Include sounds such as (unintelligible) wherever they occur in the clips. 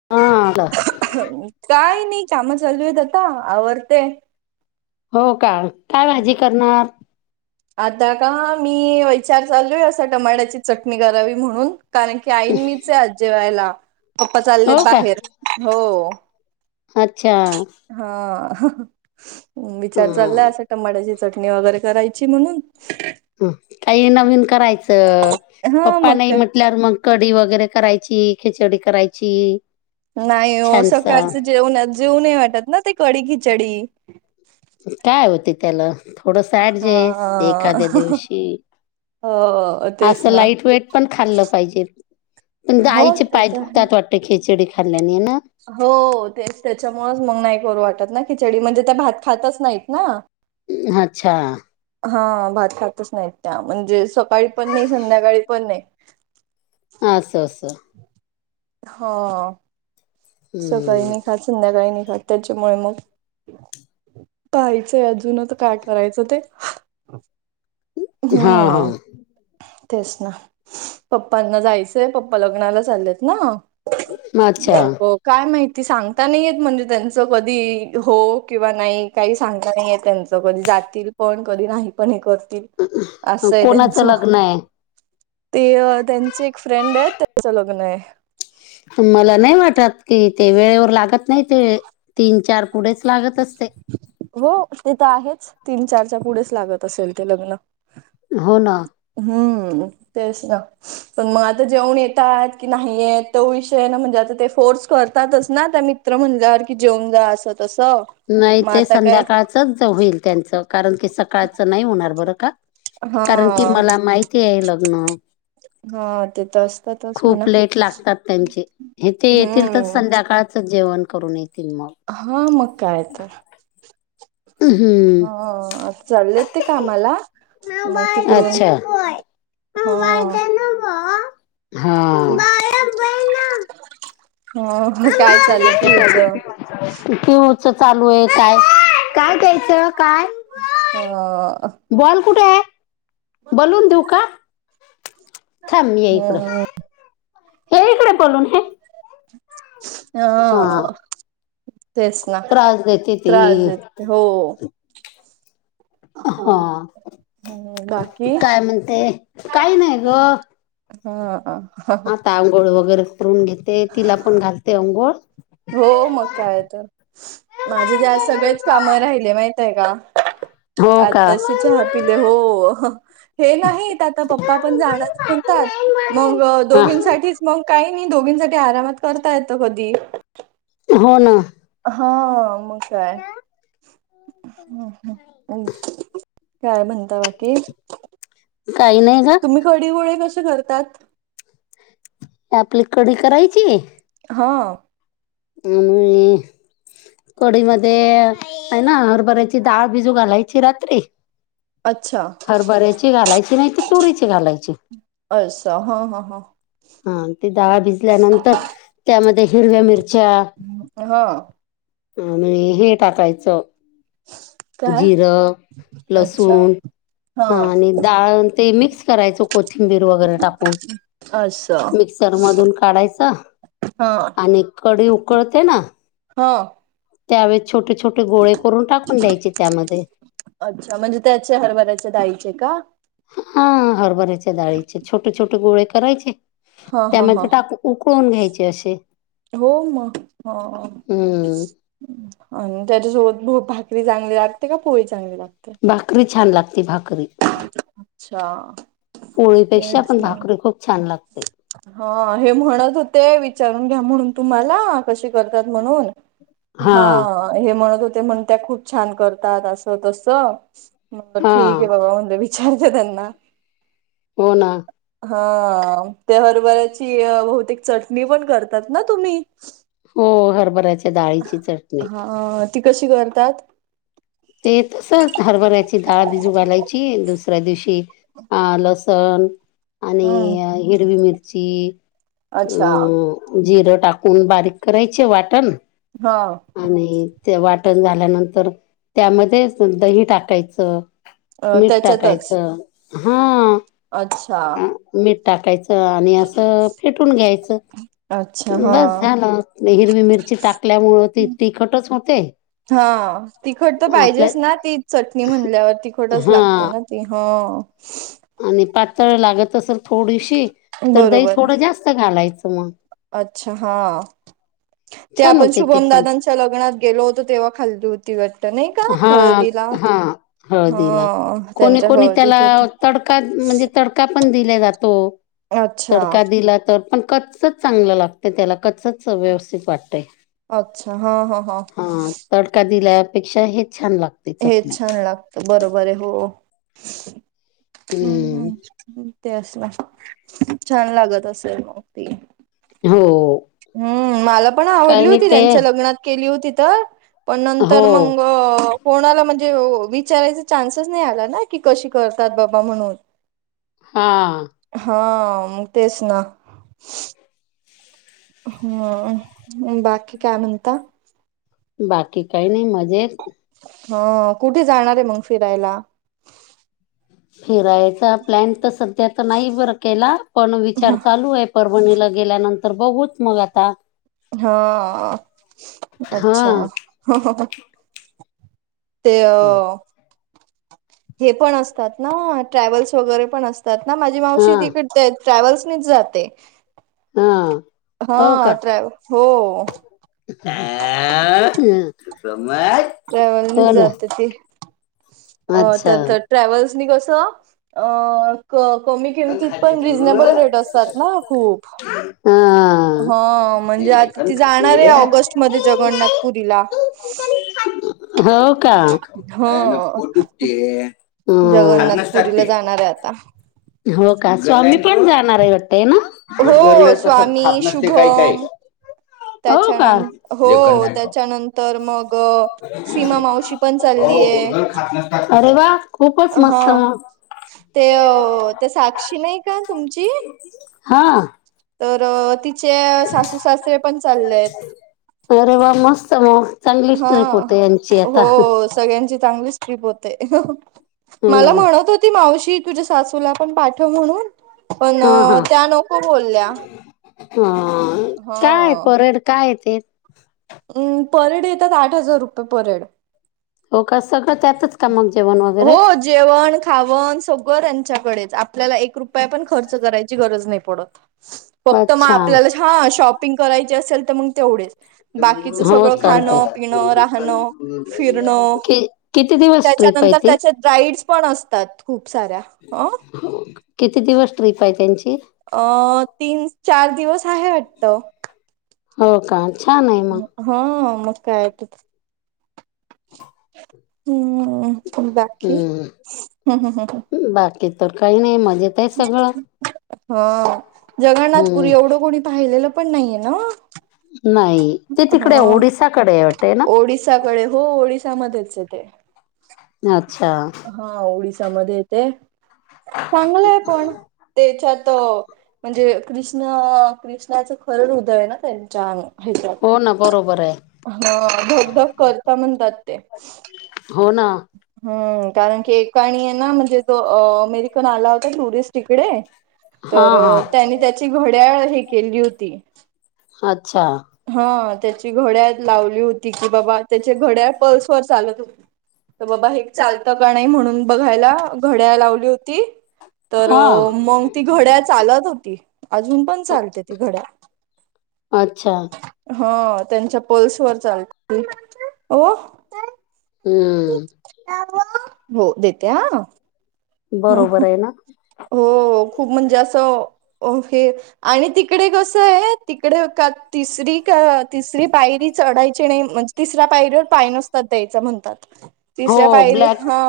(inaudible) आलो. काय नाही काम चालू आहेत, आता आवरते ये. हो कां, काय भाजी करणार. आता का मी विचार चालू आहे, असं टमाट्याची चटणी करावी म्हणून. कारण की आई नी मीच आज जेवायला, पप्पा चालेत हो का बाहेर हो. अच्छा. हा विचार हं, चालाय असा. टमाट्याची चटणी वगैरे करायची म्हणून. ह काही नवीन करायचं, हा पप्पा मग नाही काय म्हटल्यावर मग. कडी वगैरे करायची, खिचडी करायची. नाही हो छानसा सकाळचं जेवण, जेऊ नाही वाटत ना ते कडी खिचडी. काय होते त्याला थोडं अॅडजस एखाद्या हा दिवशी. हो तेच असं ना लाईट वेट पण खाल्लं पाहिजेल. पण हो आईचे ते पाय तर आहे. दुखतात वाटते. खिचडी खाल्ल्याने ना. हो तेच त्याच्यामुळेच मग नाही, करू वाटत ना खिचडी म्हणजे त्या भात खातच नाहीत ना. अच्छा. हा भात खातच नाहीत त्या, म्हणजे सकाळी पण नाही संध्याकाळी पण नाही. असं अस असं. हा.. सकाळी हं. नाय खात संध्याकाळी नाय खात त्यांच्यामुळे मग. पाहायचंय अजूनच काय करायचं ते? हा हंम्म ह. हा तेच ना पप्पांना जायचंय. पप्पा लग्नाला चाललेत ना. मक अच्छा (unintelligible) काय माहिती सांगता नाही आहेत म्हणजे त्यांचं कधी हो किंवा नाही काही सांगता नाही येत त्यांचं. कधी जातील पण कधी नाही पण हे करतील असं आहे त्यांच. कोणाचं लग्न आहे ते त्यांचे एक फ्रेंड आहे, त्याचं लग्न आहे. मला नाही वाटत कि ते, वेळेवर लागत नाही ते. तीन चार पुढेच लागत अस. हो ते तर आहेच. तीन चारच्या पुढेच लागत असेल ते लग्नं. हा ना. हम्म. तेच ना. पण मग आता जेवण येतात की नाहीय. तो विषय ना म्हणजे आता ते फोर्स करतातच ना त्यांनी. मित्र म्हटला जेवून जा असं तसं. नाही मग ते आता काय संध्याकाळचच होईल त्यांचं, कारण की सकाळचं नाही होणार बरं का. हा कारण की मला माहिती आहे लग्न. हा ते तर असतातच म्हणा. खूप लेट लागतात त्यांचे हे ते येतील तर हम्म. संध्याकाळ जेवण करून येतील मग. हा मग काय तर. हंम. हंम. हो आता चाललेत ते कामाला. मग तिकडून अच्छा ह.. हा. हो काय चालय पियुच. (unintelligible) चालूय आहे काय काय घ्यायचं काय. ह.. बॉल कुठे आहे बलून देऊ का? थांब म हे इकडं. हम्म ये इकडे पळून हे हा तेच ना त्रास देते ती त्रास देते हो. ह.. हम्म बाकी काय म्हणते काही नाही गं. हा. हहहह. आंघोळ वगैरे करून घेते तिला पण घालते अंघोळ. हो मग काय तर? माझं ते आज सगळेच काम राहिले माहित आहे का? हो का आताशी चहा पिले हो. हे नाहीत आता पप्पा पण जाणार म्हणतात मग हा. दोघींसाठीच. मग काही नाही दोघींसाठी आरामात करता येत कधी. हो ना. हा मग काय? ह ह काय म्हणता बाकी? काही नाही गं. तुम्ही कडी गोळे कसे करतात. आपली कढी करायची. हां. (unintelligible) कढई मध्ये आहे ना, हरभऱ्याची डाळ भिजू घालायची रात्री अच्छा हरभऱ्याची घालायची नाही तर तुरीची घालायची. अस हा हा हा. हा ते डाळ भिजल्यानंतर त्यामध्ये हिरव्या मिरच्या, हां. आणि हे टाकायचं. काय जिर, अच्छा लसुन, हा आणि डाळ ते मिक्स करायचं कोथिंबीर वगैरे टाकून. असं मिक्सर मधून काढायच. हा आणि कडी उकळते ना. हं. त्यावेळेस छोट छोटे. गोळे करून टाकून द्यायचे त्यामध्ये. अच्छा म्हणजे त्याचे हरभऱ्याच्या डाळीचे का हा हरभरीच्या डाळीचे छोटे छोटे गोळे करायचे हा हा हा त्यामध्ये टाकून. उकळून घ्यायचे असे. हो मग हो. हम्म आणि त्याच्यासोबत भाकरी चांगली लागते का पोळी चांगली लागते. भाकरी छान लागते भाकरी. अच्छा. पोळीपेक्षा तेच पण ना भाकरी खूप छान लागते. हा हे म्हणत होते विचारून घ्या म्हणून तुम्हाला कशी करतात म्हणून. हा हे म्हणत होते म्हण त्या खूप छान करतात असं तस. मग हा ठीक आहे बाबा म्हटलं विचारते त्यांना. हो ना. हा ते हरभऱ्याची बहुतेक चटणी पण करतात ना तुम्ही. हो हरभराच. हा ती कशी करतात. ते तसच हरभरायची डाळबिजू घालायची दुसऱ्या दिवशी. आल लसण आणि हम्म हिरवी अच्छा मिरचीअ जिरं टाकून बारीक करायचे वाटण. हं. आणि ते वाटण झाल्यानंतर त्यामध्ये दही टाकायचं. अ, मीठ त्याच्यातच टाकायचं हा. अच्छा. मीठ टाकायचं आणि असं फेटून घ्यायचं. अच्छा हा बस झालं हिरवी मिरची टाकल्यामुळे ती तिखटच होते. हा तिखट तर आपल्या पाहिजेच ना ती चटणी म्हणल्यावर तिखटच हा लागते ना. ते हं. आणि पातळ लागत असलं थोडीशी तर दही बरोबर आहे. थोडं जास्त घालायचं मग. अच्छा हा ते छान आपण होते ते शुभम ददांच्या पण त्याच्या लग्नात गेलो होतो तेव्हा खाल्ली होती. घट्ट नाही का हां, हळदीला हां. हळदीला. ह त्यांच्या कोणी-कोणी त्याला हळदीत होती. तडका म्हणजे... तडका पण दिला जातो, अच्छा तडका दिला तर... पण कच्चच चांगल लागतय त्याला कच्च... व्यवस्थित वाटतय.... अच्छा हा हा हा.. तडका दिल्या.. पेक्षा हे छान लागत. हे छान लागत बरोबर आहे हो. हम् हं. हम. ती असलं. छान लागत असेल मग ती. हो. हम्म. मला पण काही आवडली नाही होती, ते त्यांच्या लग्नात केली होती तर. पण हो. नंतर मंग, कोणाला म्हणजे विचारायचा चान्सच नाही आला,, ना की कशी करतात बाबा म्हणून.. हा... हा मग, तेच ना. हम्म. बाकी काय म्हणता. बाकी काही नाही मजेत. हः.. हो कुठे जाणार आहे. मंग फिरायला. फिरायचा प्लॅन तर सध्या तर नाही बर केला. पण विचार चालू ये. परभणीला गेल्यानंतर बघुच मग आता. हा... अच्छा. हां. हहहहहहह. ते हे पण असतात ना, ट्रॅवल्स वगैरे पण असतात. माझी मावशी हां, तिकडे ट्रॅव्हल्सनीच जाते. हां. हो का हा.. आ, ट्रॅव्ह हो.. (unintelligible) हो ट्रॅव्हलनीच ना जाते ती आता अच्छा तर. ट्रॅव्हल्सनी कस अ... क कमी लेखन किमतीत खाते पण तू रिजनेबल रेट असतात ना खूप. हा. हा ते म्हणजे आता लेखन ती खाते जाणार आहे ऑगस्ट. मध्ये जगन्नाथपुरीला. हो का ह याने पोट दुखणे. हा जगन्नाथपुरीला जाणार आहे (unintelligible) आता हो का, स्वामी पण जाणार आहे वाटत ना, हो गुड गर्ल तसं स्वामी खात नसते काही काही. हो त्याच्यान का हो लेखन नाही खाऊ त्याच्यानंतर मग सीमा मावशी. पण हो चाललीये. गुडगर खात नसतात अरे वा.. खूपच हं मस्त हं मग ते अ अ... तर साक्षी नाही का तुमची. हा. तर अ... तिचे... सासू सासरे पण चालेत. अरे वा! मस्त मग चांगलीच हा ट्रीप होते यांची आता. हो सगळ्यांची चांगलीच. चीप होते. ना. मला म्हणत होती मावशी तुझ्या सासूला पण पाठव म्हणून. पणअ... त्या नको बोल्या ह.. काय परेड काय ये ते. पर हेड येतात आठ हजार रुपये पर हेड. हो का सगळं त्यांतच का मग जेवण वगैरे. हो जेवण खावण सगळं त्यांच्याकडेच, आपल्याला एक रुपया पण खर्च करायची गरज नाही पडत. फक्तं मग अच्छा आपल्याला हा.. शॉपिंग करायचे असेल तर मग तेवढेच. बाकीच हो सगळं चालते. खाणं पिणं राहणं फिरणं. कि किती दिवस ट्रिप आहे त्याच्यानंतर ती? त्याच्यात राईड्स पण असतात. खूप साऱ्या हो. किती दिवस ट्रिप आहे त्यांची. अ तीन चार दिवस आहे वाटतं. हो का, छान आहे मग. हम.. मग काय ते तर. (inaudible) हम्म बाकी हम् हम्म हम् हम्.. ती तर काही नाही मजेत. आहे सगळं हा जगन्नाथपुरी हम्म. एवढं कोणी पाहिलेलं, पण नाहीये ना. नाही ते तिकडे ह ओडिसाकडे वाटते ना. ओडिसाकडे हो, ओडिसामध्येच आहे ते. अच्छा. हा ओडिसा मध्ये येतेय. चांगलंय पण तेच्यात म्हणजे कृष्ण कृष्णाच खरं हृदय आहे. ना त्यांच्या अंगा हेच्यात हो ना बरोबर आहे हा.. धगधग करत म्हणतात ते. हो ना. हम्म कारण की एकाणे आहे ना म्हणजे, जो अ अमेरिकन आला होता टुरिस्ट इकडे. हा तर हा त्यांनी त्यांची घड्याळ हे केली होती. अच्छा. हा त्यांची घड्याळ लावली होती. की बाबा त्याची घड्याळ प्लसवर चालत होती. तर बाबा हे चालतं का नाही म्हणून बघायला. घड्याळ लावली होती. तर हा मग ती घड्याळ चालतं होती. अजून पण चालते ती घड्याळ. अच्छा. हा.. त्यांच्या पल्स वर चालते. ओ. हम्म.. हो देते. आ.. हो बरोबर खूप आहे ना ओ खूप म्हणजे असं ओ फ हे. आणि तिकडे कसं आहे. तिकडे तिसरी का तिसरी पायरी चढायची नाही म्हणजे. तिसऱ्या पायरीवर पाय नसतात द्यायचं म्हणतात. हो तिसऱ्या पायरी ब्लॅक हा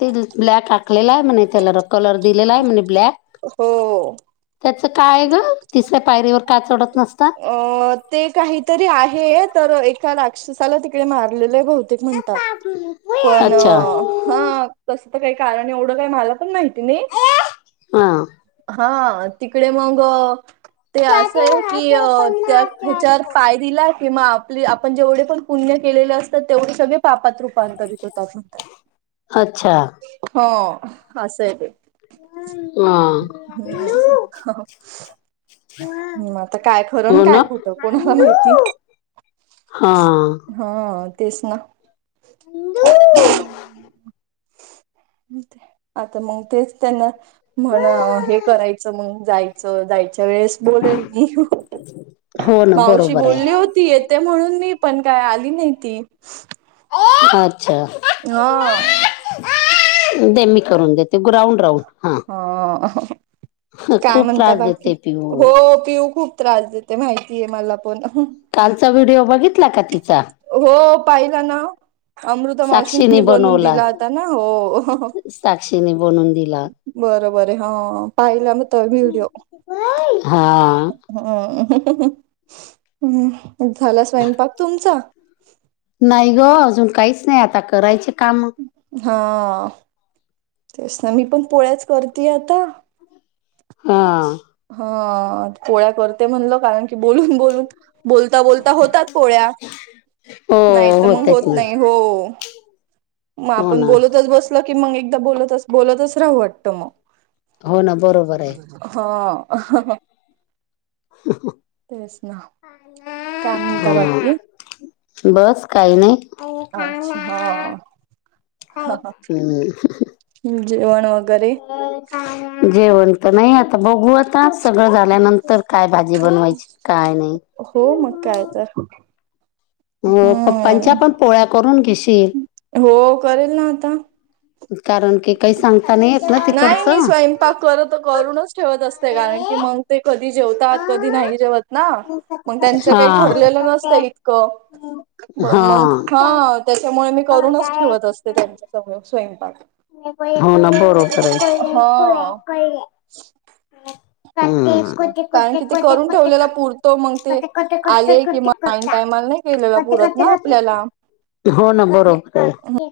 ते ब्लॅक आकलेला आहे. म्हणे त्याला र कलर दिलेला आहे. म्हणे ब्लॅक. हो.. त्याचं काय गं तिसऱ्या पायरीवर का चढत नसता. अ ते काहीतरी आहे. तर एका राक्षसाला तिकडे मारलेले. बहुतेक म्हणतात. पण अच्छा हं.. तसं तर काही कारण एवढं काही, मला पण माहिती नाही. आं.. हा तिकडे मगं. ते असंय की, अ त्या हेच्या पायरीला. की आपले आपण जेवढे पण, पुण्य केलेले असतात तेवढे सगळे. पापात रूपांतरित होतात म्हणतात. अच्छा हो असं आहे ते. आ.. हम्म. हम्म आता काय खरंण हो ना काय खोटं कोणाला माहिती. हा. हा तेच ना. आता मंग तेच त्यांना ना हे करायचं मांग जायचं जायचं त्याच्या वेळेस बोलेल मी हो ना मावशी बरोबर बोलली आहे होती ये त्या म्हणून मी पण काय आली नाही ती. अच्छा हां. दे मी करून देते ग्राउंड राऊंड हा. हा काय खूप म्हणता त्रास बाकी देते पिऊ हो पिऊ खूप त्रास देत. ते माहितीय मला पण. कालचा व्हिडिओ बघितला का ती? हो पाहिला ना. अमृता मावशींनी साक्षीने बनवून दिला होता ना हो. साक्षीनी बनवून दि बरोबर आहे हा पाहिला मी त्या व्हिडिओ. हा हां झाला स्वयंपाक तुमचा? नाही गं अजून काहीच नाही आता करायचे कामं. हा. तेच ना मी पण पोळ्याच करती आता. हां. हा पोळ्या करते म्हणलं कारण की बोलून बोलून बोलता बोलता होतात पोळ्या. ओ नाही तर मंग होत नाही हो म हो आपण ना बोलतच बस तलं की मग एकदा बोलतच बोलतच राहू वाटतं म. हो ना बरोबर आहे. हा. तेच ना काय म्हणता बाकी (unintelligible) बस काही नाही अच्छा हा. हम्म. हम्म जेवण वगैरे जेवण तर नाही आता बघू आता सगळं झाल्यानं तर काय भाजी बनवायची काय नाही. हो मग काय तर. म पप्पांच्या हम्म पण पोळ्या करून घेशील. हो करेल ना आता. कारण की काही सांग नाही मी स्वयंपाक करत करूनच ठेवत असते कारण की मंग ते कधी जेवतात कधी नाही जेवत ना मग त्यांचं काही हा. ठरलेलं नसतं इतकं. बन मंग हा त्याच्यामुळे मी करूनच ठेवत असते त्यांच्या. सगळं स्वयंपाक हो ना बरोबर आहे. हा तेच ना कारण की ते करून ठेवलेला पुरतो मग ते आले कि मग ऐन टायमाला नाही केलेला पुरत ना आपल्याला हम्म. हो ना बरोबर आहे. ते